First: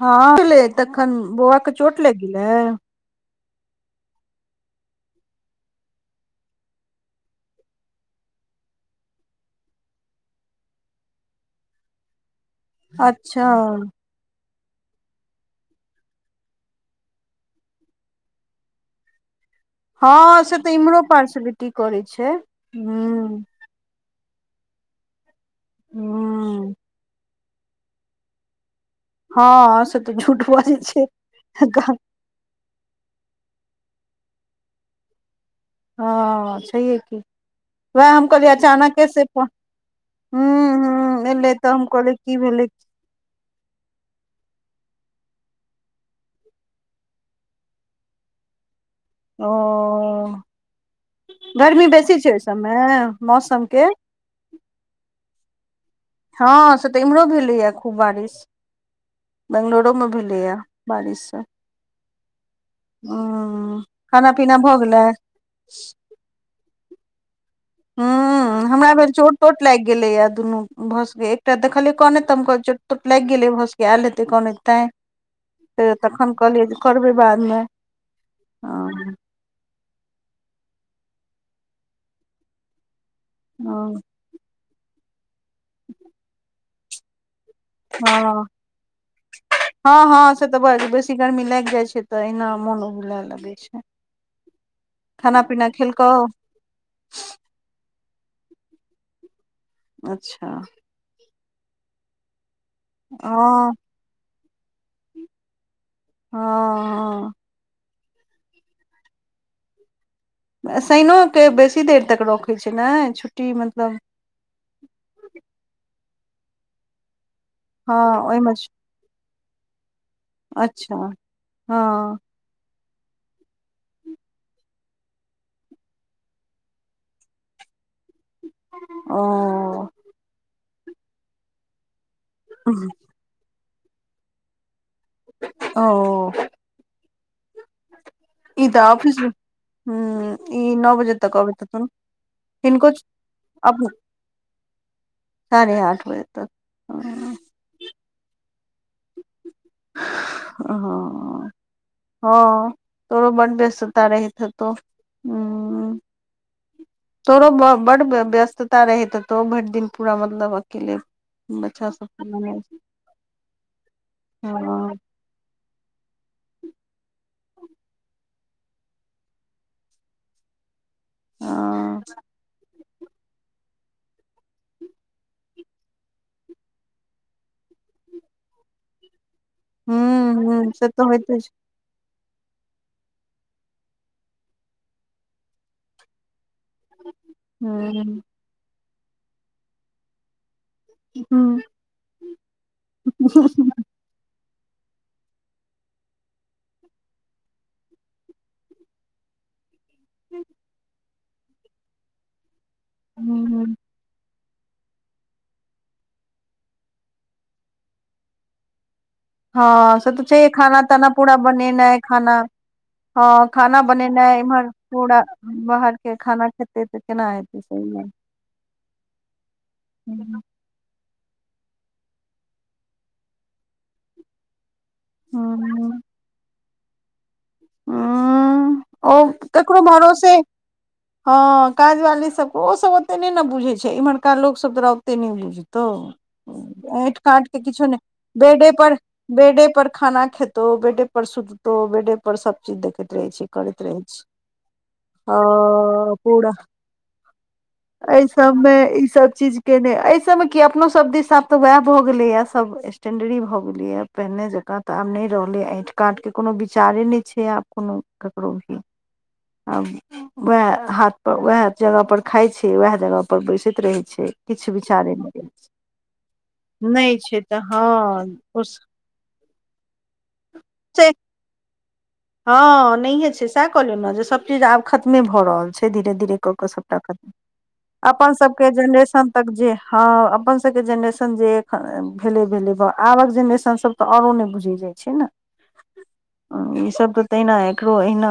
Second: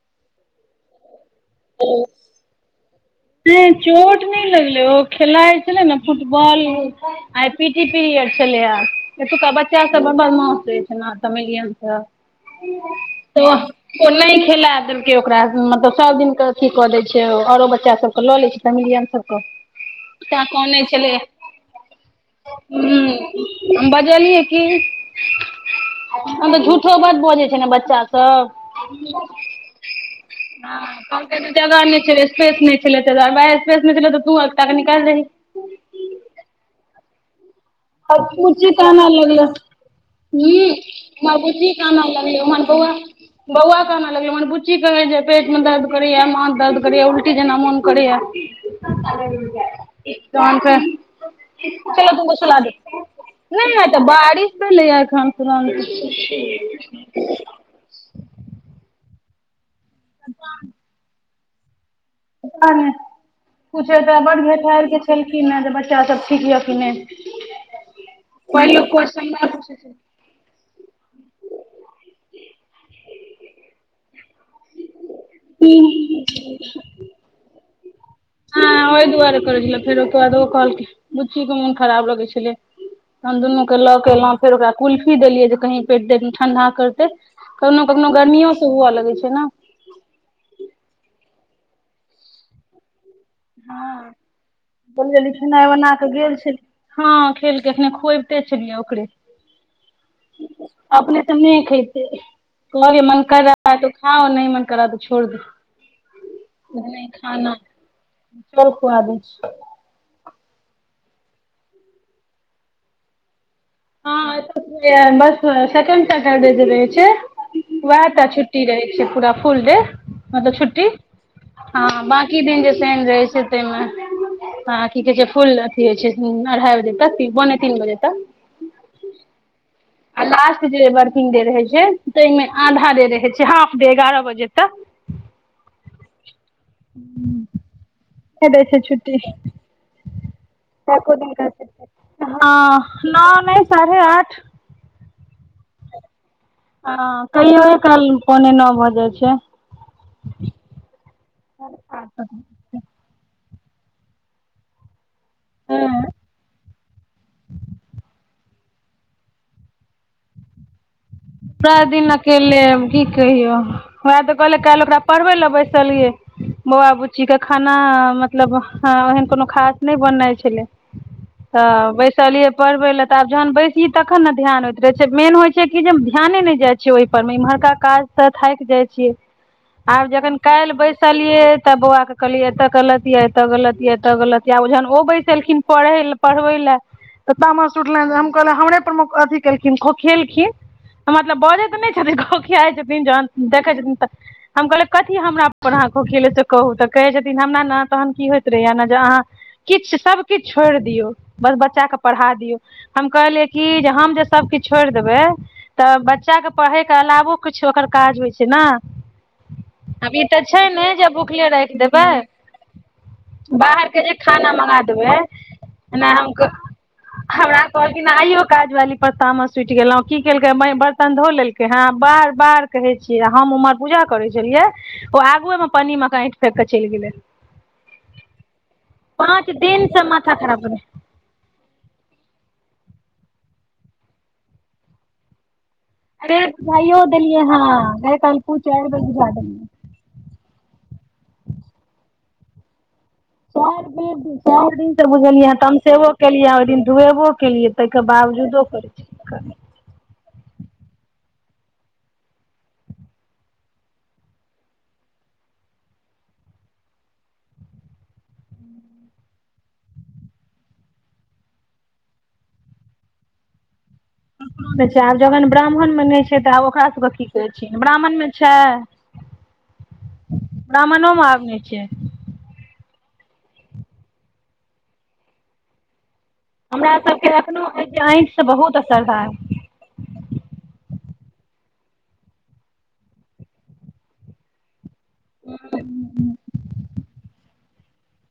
हँ तखन बौआ के चोट लाग गेला? नय चोट नहि लगलै ओ खेलाइ छलै ने फुटबॉल आइ पी टी पीरियड छलेया, एतुका बच्चा सब बड़मास छल तमेलियन से। तऽ अच्छा ओ नहि खेला देलकै ओकरा मतलब सब दिन के अथी कऽ दै छै औरो बच्चा सबके लऽ लै छै फेमिलियन सबके। हँ से तऽ इम्हरो पार्सलिटी करै छै। ह्म्म हम बजलियै की, हां त हूं झूठो बात बजै छै ने बच्चा स सब हाँ सेे त झू ह कहलैकय जगह नहि छैलाय सेट नै [unintelligible] स्पेस नहि छैलय त तू एकटा के निकैल दाही। हाँ छैहए की। वएह आ हम कहलियै बुची अचानके कानै से हूं लगलै। ह्म्म हूं हमर एलै तऽ बुच्ची हम कनैय कहलियै की लगलै भेलै हमर बौआ बौआ कहना लगैय मर बुच्ची कहे जे पेट मे दर्द करैया, मां दर्द करैए उल्टी जेना मोन करैया। ओ तहन फेर, गर्मी चलो बेसी छै तुमको ओहि सुला दे। सबमे मौसम के नहि तऽ बारिश भेलै एखन हँ से तऽ तुरंत। इम्हरो भेलैया खूब बारिश, बैंगलोरोमे भेलैय बारिश स। [unintelligible] कुछ त खाना ब् पीना भऽ भेठार के गेलै छलखिन जे बच्चा सब ठीक यऽ कि नहि ह्म्म, हमरा बेर चोट तोट लागि गेलैए दुनू भसके एकटा देखली कनैत त हम कहैलिय चोट चोट लागि गेलै भसके आयल हेै कनैत तै। त तखन कहलिय ज करबै बादमे। हँ ओहि दुआरे करै छले, फेर ओकर बाद ओ कहलकै बुच्ची के मोन खराब लगै छलै। त हम दुनूके के लऽ के एलहुँ फेर ओकरा कुल्फी देलियै जे कही पेट द ठण्डा करतै। कखनो कखनो गर्मियो से हुअ लगैत छै न? हाँ हां से तऽ ब बेसी गर्मी लागि जाय छै, त एना मोन उलबुले लागय। हँ जल्दी जल्दी खेनाय पीना बना क खेलकौ गेल छल, हाँ खेलके एखेने खुबैते ते छलियै ओककरे अच्छा अपने तऽ नहि खेते कहे मन कर रहा हँ है, तो खाउ नहि मन करा तो छोड़ दो। नहि हँ खाना है, चल खुआ दै छ। शइनोके बेसी देर तक रखैत छै ने, छुट्टी मतलब हां जे बस सेकेंड सैटरडे रहे छै हँ वएह टा ओहिमे छुट्टी रहे छे, पूरा फुल डे मतलब छुटी अच्छा हँ हाँ ब बाकी दिन जे शैन रहै छै ते मे। आ की कहे छै फूल अथी होइ छै, अढ़ाई बजे तक, पोने तीन बजे तक। ओ आ लास्ट जे बर्किंग डे रहै छै, ताहिमे आधा डे रहै छै हाफ डे एगारह बजे तक। ओ दै ई छै तऽ ऑफिस छुट्टी। मे हूं ई नौ त बजे एको दिन तक के अबैत हेथुन छुट्टी, हाँ हिनको नओ नहि अप साढ़े आठ साढ़े आठ बजे तक। हाँ कहियो काल पोने नौ भऽ जाइ छै। हां हाँ अ तोड़ो बन [unintelligible] बेसता रहत त ह्म्म तोरो बड व्यस्तता रहेते हो, भरि दिन पूरा मतलब अकेले पूरा बच्चा सब दिन अकेले की कहियौ, वैह त कहलिऔ काल्हि हँ ओकरा पढ़बै ले बैसलियै बौआ बुच्चीके खाना मतलब हं ओहन कोनो खास नै बनै छलै। [inaudible] त हँ बैसलिअइ पढ़बै ले आब जहन बैसही तखन ने धिआन होइत रहै छै, मेन होइ छै कि जे धियाने ने जाइ छै ओइ पर मे, इम्हरका काज सं थाकि जाइ छियै। [inaudible] आब जखन हूं हूं काल्हि से तऽ होइते बैसलियै छै त बौआके कहलियै एत गलत या, एत गलत या, एत गलत या आ ओ जहन ओ बैसलखिन पढ़ै ल पढ़बै ले त तामस उठलनि, हूं हम कहलिअइ हमरे परमे अथी केलखिन खोंखिएलखिन। मतलब हूं बजै त नै छथिन, खोंखियाइ छथिन जहन हूं देखै छथिन त। हम कहलिअइ कथी हमरा पढ़ाक भेलै से कहु, त कहै छथिन हमरा ने तहन की होइत रहैया ने जे अहाँ किछ सब किछ छोरि दियौ बस बच्चा के पढ़ा दियौ, हम कहलियै हूं कि जे हम जे सब किछ छोरि देबै त त बच्चाके पढ़ैके अलावो किछो ओकर काज होइ छै ने? हँ [inaudible] से आब तऽ ई त छैहे छै खाना ने जे ताना पूरा भुखले राखि बनेनाइ देबै? खाना हँ [inaudible] खाना बाहरके जे बनेनाइ खाना इम्हर मंगा पूरा देबै, [inaudible] बाहर के एना हम खाना कह खेतै तऽ केना हमरा हेतै सही मे कहलखिन आइयो काज वाली पर तामस उठि गेलौं, की केलकै एम्हर बर्तन धो लेलकै हं, बार बार कहै छियै इ हम उम्हर पूजा करे छलियै ओ आगुएमे हूँ पन्नीमे क आंठि फेेक क चलि गेलै। हूँ ओ [inaudible] पाँच दिनसं माथा खराब केने हं काज वाली सबके, ओ सब ओते नै ने बुझै छै। इमहरका लोक सब तोरा ओते नै बुझ तौ, [inaudible] आंठि कांठके किछो नै। बेडे पर, बेडे पर खाना खेतौ, बेडे पर सुततौ, बेडे पर सब चीज देखैत रहै छिअइ करैत रहै छै। सब दिन त बुझलियै हं, तमसेबो ओ पूरा केलियैया ओइ दिन धुएबो केलियै तकर एहि बावजूदो सबमे करै ई सब चीज छै के नै, अहि सबमे की अपनो सब दिस आब त वैह भ गेलै या सब स्टेंडरी भ गेलैया। पहिने जकां त आब नै रहलै, आंठि कांठके कोनो विचारे नै छै आब कोनो ककरो भी, [inaudible] आब वैह हाथ पर वैह जगह पर खाइ छै वैह जगह पर बैसैत रहै छै। किछ छै विचारे आब नै जखन ब्राह्मणमे नहि छै तऽ आब ओकरा [inaudible] नै सबके की छै कहै त छियै हँ ओ स ह ब्राह्मणो मे आब नै छै। हँ नहिए छै सैह कहलियौ न, जे सभ चीज आब खतमे भ रहल छै धीरे धीरे क क हमरा सबटा खतम, सबके एखनो अइ जे [inaudible] आँखि अपन से सबके बहुत असर भए जेनरेशन तक जे हँ अपन सब शके जेनरेशन जे एखन भेलै भेलै बा, आबक जेनरेशन सब त औरो नै बुझै जाइ छै न, हं [inaudible] हं ई सब त तहिना एकरो अहिना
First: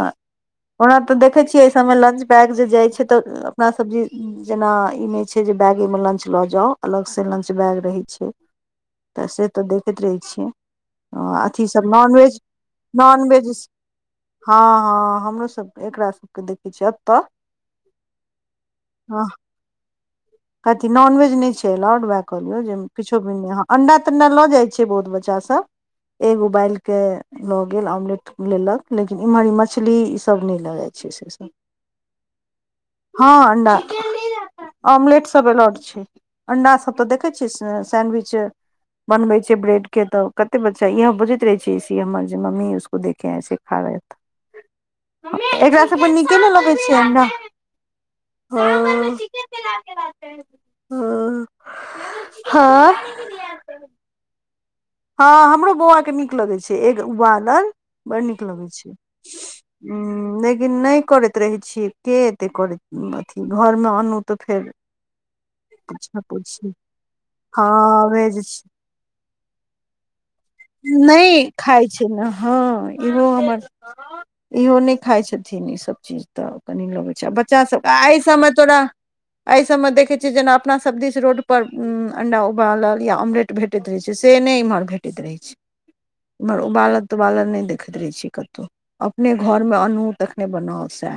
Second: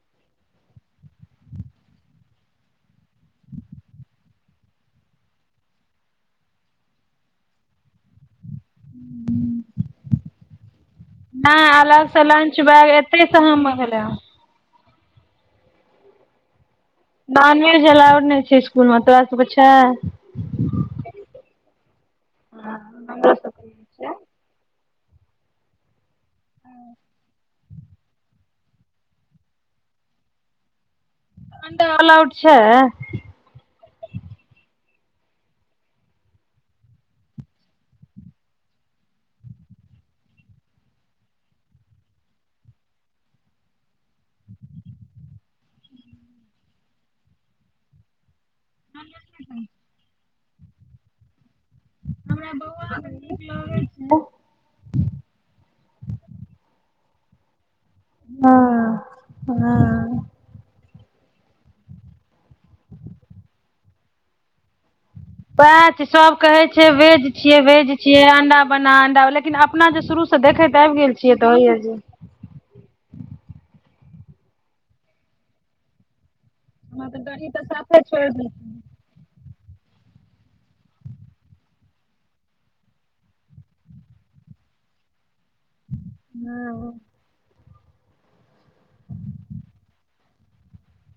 ओना त देखै छियै अइ सबमे लंच पैक जे जाइ छै त अपना सब्जी जेना ई नै छै जे बैगेमे लंच ल जाउ अलग सं लंच बैग रहै छै। त से त देखैत रहै छियै। हं आ अथी नहि सब अलग से नॉनवेज, लंच बैग एते से नॉनवेज हम भेले हँ-हँ हमरो सबके, एकरा सबके देखै छियै अप नॉनवेज अलाउड नै छै इसकुल मे, तोरा सबके छै? [inaudible] कथी नॉनवेज नै छै एलाउड वैह कहलियौ जे किछो भी [unintelligible] अंडा तंडा ल जाइ छै बहुत बच्चा सब। [inaudible] एग उबालिके ल गेल, ऑमलेट लेलक लेकिन इमहर ई मछली ई सब नै ल जाइ छै से सब‌। अंडा अलाउड छै? हँ अंडा, [unintelligible] ऑमलेट सब एलाउड छै। अंडा सब त देखै छियै सैंनविच, बनवे छै ब्रेड के त कते बच्चा इहै बुझैत रहे छै स जे मम्मी उसको दे, [unintelligible] एकरा सबके नीके ने लगै छियै अंडा। होँ होँ। हमरा बहुआ के नीक लगै छै। हँ हमरो बौआ के नीक लगे छै एग उबालल। बड़ नीक लगै छै हम्म, नेइ कौरैत रहै छियै ते एते कौरै अथी घरमे आनू त फेर, पच पोछा सब कहै पोछी छिए भेज छियै भेज छियै अंडा बना अंडा लेकिन अपना जे शुरू, से देखैत आबि गेल नई छियै तऽ होइया खाए जे छै ना हँ। इहो हमर इहो नई खाए छथिन ई सब चीज। त कनी लबै छी आ बच्चासबके आई सबमे तोरा, अई सब मे देखे छीे जेना अपना सब दिस रोड पर अंडा उबालल या ऑमलेट भेटैत रहे छै से ने इम्हर, भेटैत रहै छै ईम्हर उबालल तोबालल नई देखैत रहै छियै कतौ। अपने घोरमे आनू तखने बनाउ सै,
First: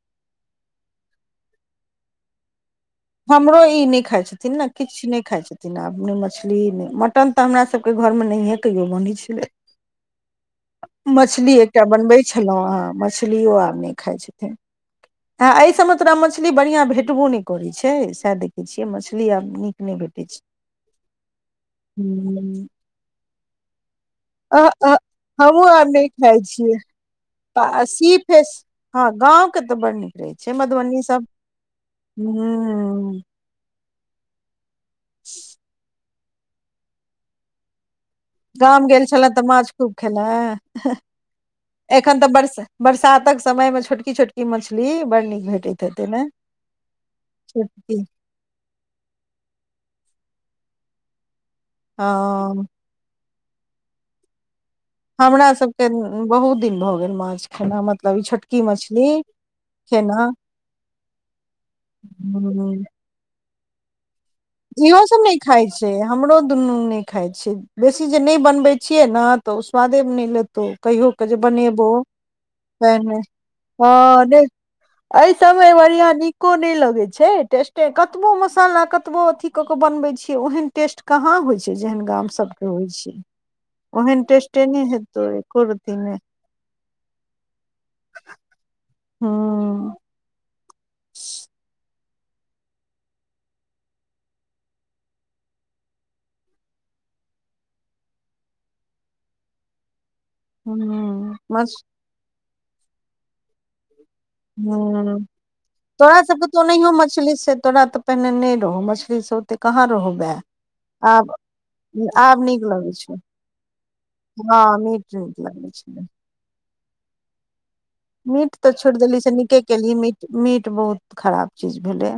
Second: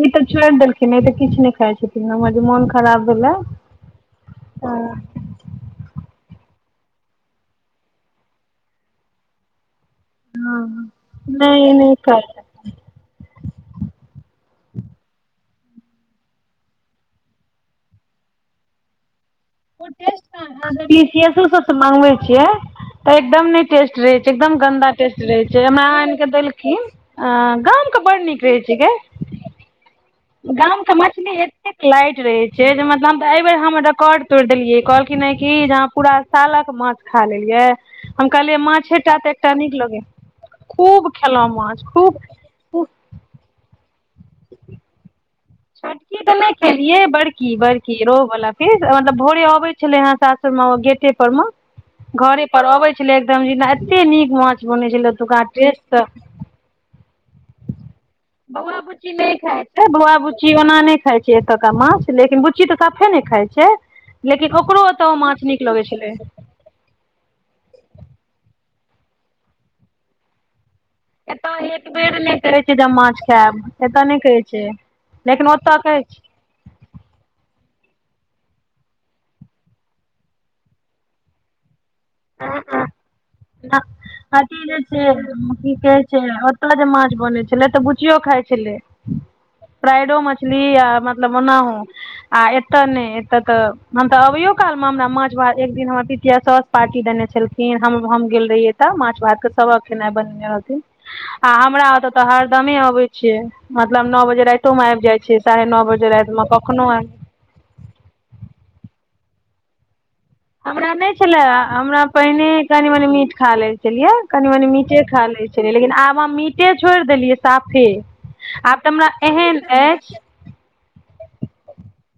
ई सब छोइर देलखिन ई त किछु नय खाए छथिन जे मोन खराब, भेलै हमरो ई नैय खाई छथिन न किछ नै, खाइ छथिन ना आब नय ना मछली नै मटन त हमरासबके घोरमे नहिए कहिओ बोनै छलै। हँ मछली नहि एकटा नहि बनबै खाइ छै छलोअ अ मछ, मछलियो आब नेय खाय छथिन आ एय सब मे तोरा मछली बढ़िया भेटबो नैए कोरे छै। तै सेए देखे छियै मछ, लिअ नि, फ्रिलिपकेसुस सब स मगबै छियै। त एकदम नई टेस्ट रहै छै एकदम ह अ गन्दा टेस्ट रहै छै हमहूँ आब हमरा नहि आइन के खाइ छियै देलखिन, अ गामके बड़ सी नीक फेस रहै छै ग, हँ गाँव केत बड़ नीक। रहै छै गाम के मधुबनी सब मछली एतेक लाइट रैए छै, ह मतलब अय बेेर हम रिकॉर्ड तोइर देलियै कहलखिन ह कि जेह पूरा, सालक माछ खा लेलियै। हम कहलियै गाम माछै गेल टा छलहुँ त तऽ एकटा माछ नीक खूब लगे खेलैं खूब खेलउवा माछ एखन खूब। तऽ बरस बरसातक समय में छोटकी छोटकी मछली बड़ नीक भे, छोटकी त नै खेलिय बड़की छोटकी बड़की रो बला। क मतलब भोरे अबे छले हे सासुर गेटे पर में घरे पर हँ अबे, छिलै एकदम एते नीक माछ बोने, हमरा सबके बहुत दिन भ गेल माछ। खेना मतलब ई छोटकी बौआ मछली बुच्ची नय खाइ छै बौआ खेना बुच्ची ओना नै खाइ छै एतका माछ लेकिन बुच्ची हूँ त सा, फे ने खाइ छै लेकिन ओकरो इहो ओत सब नहि माछ खाइ निक लगै छै छलै। हमरो दुनू नय खाए छै बेसी जे नय बनबे छियै ना त ओ स्वादे नय ल, तो कहिओ क जे एतऽ एक बनेबौ बेर नहि कहै छै जे हम पने माछ खायब एतऽ नहि हँ नै, कहै छै अय लेकिन सबौ ओतऽ कहै बढ़िआँ नीको नै लगै छै टेस्टे कतबो मसाला कत, कतबो अथी क क बनबै छियै ओहेन टेस्ट कहाँ होइ छै जेहन गाम सबके होइ छै। नहि ओहन तऽ हथी टेस्टे जे नहि हेतौ छै एको की रती कहै नहि छै ओता जे माछ बने छला त बुच्चीयो खाइ छलै। हँ फ्रइडो मछली या मतलब ओना हो। आ एतऽ नहि, एतऽ तऽ हम तऽ अबैयो काल मे हमरा माछ भात एक दिन हमर पितिया साउस पार्टी देने छलखिन, हम हम गेल रहिय त माछ भात के सबहक खेनाइ बनेने रहथिन हूँ आ मछ हमरा ओता त हर दमे अबै छीये, मतलब नओ बजे तक राइतौ मे आबि हूँ जाय छीये, साढ़े नओ बजे तोरा राइत में सबके तऽ ओनाहियो कखनो आय से मछली स तोरा त पहिने नहि रहो मछली से ओते कहाँ रहो बे। हमरा नहि छले, हमरा पहिने नीक कनी लगै मनी छै मीट खा ले छलियै कनी हँ मनी मीटे मीट नीक खाले छ लगै छेलिए, लेकिन छै आब हम मीटे छोड़ि देलियै साफे। मीट तऽ आब छोड़ि हमरा देली से एहन नीके केली, अछि मीट मीट बहुत खराब चीज भेलै।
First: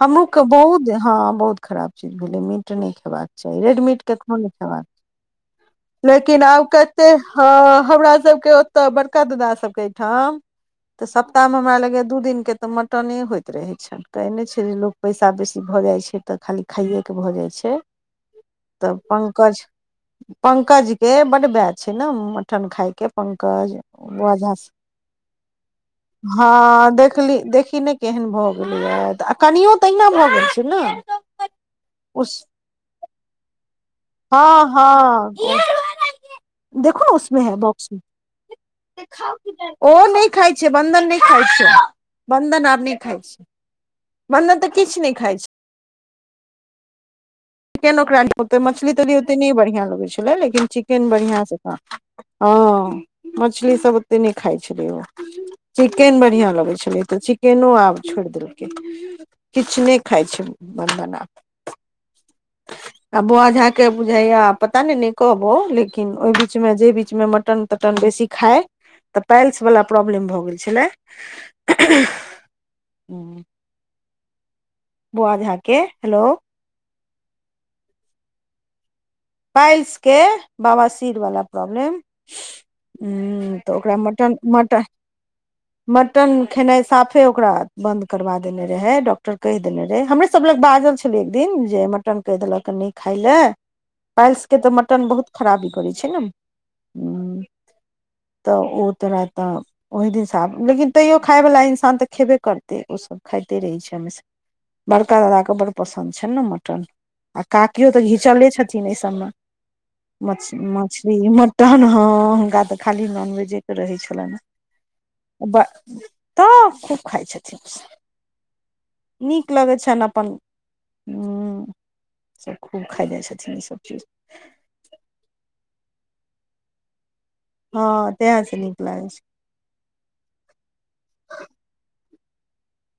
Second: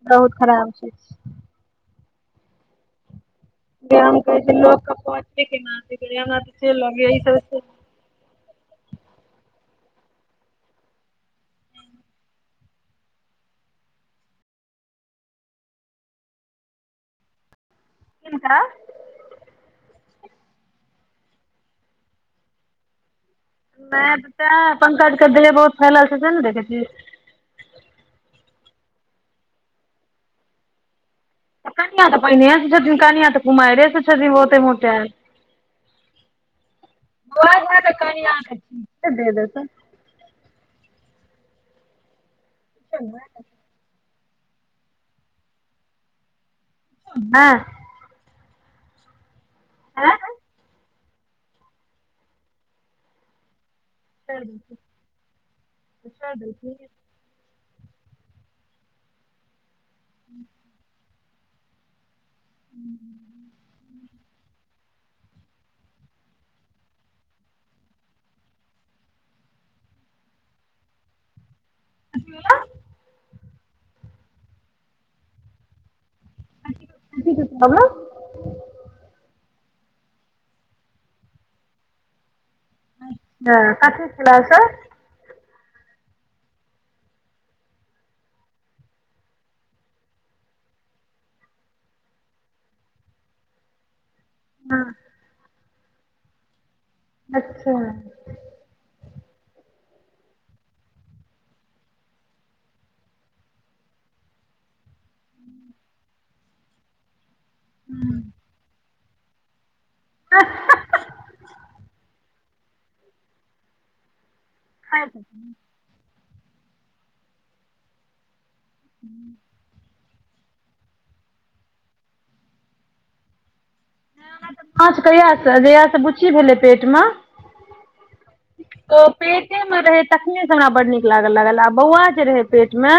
हमु के खराब बहुत छै हँ बहुत खराब चीज भेलै मीट नहि खेबाक जे रेडमीट हम केकरो कहै नहि खेबाक लोकके छै, पहुँचबे केना छै हमरा लेकिन तऽ आब से कते लगैये ई सब हमरा सबके तऽ बड़का ददा सबके एहिठाम तऽ सप्ताह मे हमरा लगैया दू दिनके तऽ मटने होइत रहै छनि कहैने छै जे लोक पैसा बेसी भऽ जाइ छै, तऽ खाली खाइएके भऽ जाइ छै। किनका? तऽ पंकज पंकजके बड बे छै, ने मटन खायके। पंकज नै तै पंकज क देह बहुत फैलल छै से ने देखै छी हाँ देख देखली देखी ने केहन भऽ गेलैऽ आ कनियो तऽहिना भऽ गेल छै ने? कनिया त पहनै से छै, कनिया तऽ कुमाइरे से छथिन बहुते हाँ मोटायल हाँ, देखो ना उसमे है बॉक्स मे। के दे देतै ओ नहि खाइ छै, बंधन नहि खाइ छै, बंधन आब नहि खाइ छै। बंधन तऽ किछु नहि खइ छै। हाँ। चिकेन ओकरा निक ओते मछली ओते नहि बढ़िया लगै आँय छलै लेकिन चिके केन बढ़ियां स खा हँ मछली सब ओ त नहि छोड़ि खाइ छल देलखिन ओ, चिकेन छोड़ि बढ़िया देलखिन लगे छल त चिक चिकेनो आब छोड़ि देलकै, किछु नहि खाइ छै बन्दन आब। आ बौआ झा के बुझाईया पता ने नय कहबौ लेकिन ओहि बीचमें जे बीचमे मटन टन बेसी खाइ त पैल्स वला प्रॉब्लेम भऽ गेल छलै। [inaudible] बौआ झा के, हेलो कथि के प्रॉब्लेम? पाइईल्स के बाबासीर बला प्रॉब्लेम। ह्म्म हँ त ओकरा कथी मटन छलै से मटन हँ मटन खेनाइ साफे ओकरा बंन्द करबा देने रहै, डॉक्टर कहि देने रहे हमर सा सब लग बाजल छलय एक दिन जे मटन कहि देलक न खाय ले। पाईल्स के तऽ मटन बहुत खराबी करै छै न। अच्छा त ओ तोरा त ओहि दिनसँ आब लेकिन तैओ खायवला इंसान तऽ खेबे करतै ओसभ खाइते रहै छै हमेशा। बड़का दादा के बड़ पसन्द छनि ने मटन आ काकीयो तऽ घिचले छथिन एहि सभमे। मछ मछली मटन हां हुनका तै खाली नॉनवेजे के रहय छलैन। ब त खूब खाइ छथिन उ सब नीक लगय छैन अपन हुं ई सब खूब खाइ जाए छै। थिन ई सब चीज अच्छा कहिया से जहिया से बुच्ची भेलय पेट मे हां तहे से नीक लागय छै। टे मे रहय तखने से हमरा बड्ड नीक लागय लागल आ बौआ जे रहय पेट मे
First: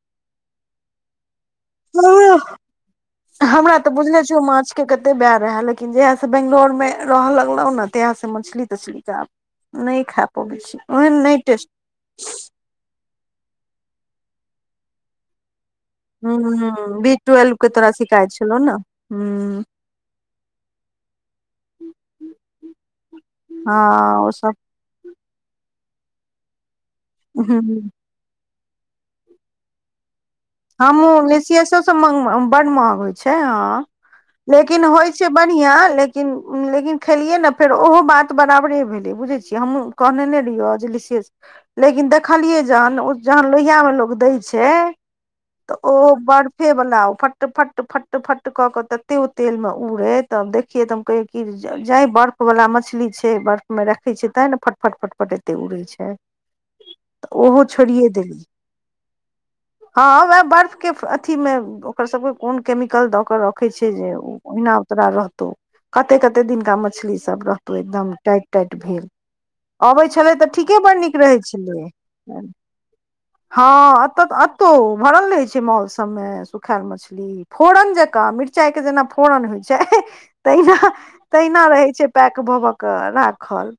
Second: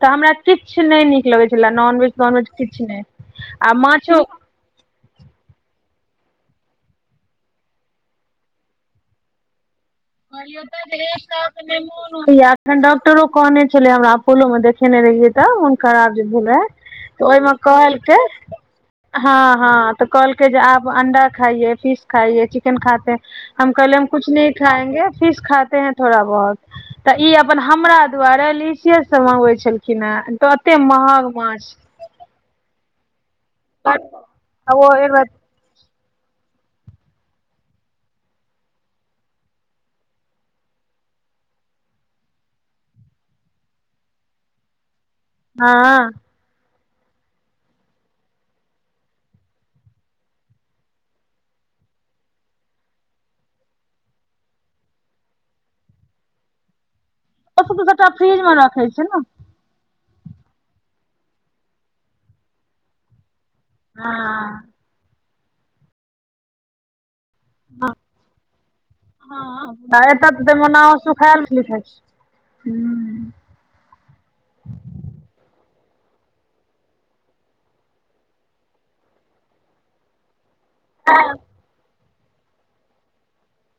तऽ हमरा किछ नै नीक लगय छलए नॉनवेज छै तोनवेज किछ नै आ माछो कते कते वैह रहय लेकिन जहिया से बंगलोर मे र ह लगलौ नै तहिया से मछली-तछली के आब नै। कहलिए ओता जे एक सौ के [unintelligible] होय यै ऐखन डॉक्टरो कहनै छले हमरा अपोलो मे देखेनै रहियै। तब हुनकर आब जे भेलय ह बी तऽ ओय मे ट्वेल्व के तोरा कहलके शिकायत छलौ ने ह हां-हां। तऽ कहलकै जे आप अंडा खाइये, पिस खाइये, चिकेन खाते हैं हम कहलिए हम हँ कुछ ओ नहीं सब खाएंगे फिश खाते हैं थोड़ा बहुत तऽ ई अपन ह हमरा दुआरे लीसे से मंगवे छलखिन हें तते महग माछ से मंग अ बड महग होय छै हां आ लेकिन ओ होय एक छै बेर ब ढ़िया लेकिन-लेकिन खेलियै नै फेर ओहो बात बराबरे भेलय बुझय छियै हम्हुँ कहनै नै रीहो जे लीसे से लेकिन देखलियै जहन ओ जहन लोहिया मे लोग दै छै तऽ हँ ओ बड़ फे बला उ फट-फट-फट-फट क के तत्ते उ तेल मे उड़े तब देख देखिए तै हम कहियै कि जे जैं बर्फ बला मछली छै बर्फ मे रखै छै तें ने फट-फट-फट फट एतय उड़य छै। तऽ ओ ओहो सब तै सबटा फ्रिज में राखे छै नै हां वैह बर्फ के अथी मे ओकर सबके कोन केमिकल दऽ कऽ रखय छै जे उ हँ ओहिना तोरा रहतौ कते-कते दिनका मछली सब रहतौ एकदम टाइट-टाइट भेल। अबै एतऽ छलै तऽ ठीके ओना बड़ नीक रहय सुखायल मछली खाय छलै छै हां एतय तै अत तो भरल रहय छै मॉल सब में सुखाऐल मछली। हुं फोरन जकाँ मिरचाई के जेना फोरन होय छै तैहना हां। ओहिना रहय छै पैक भ-भ के राखल।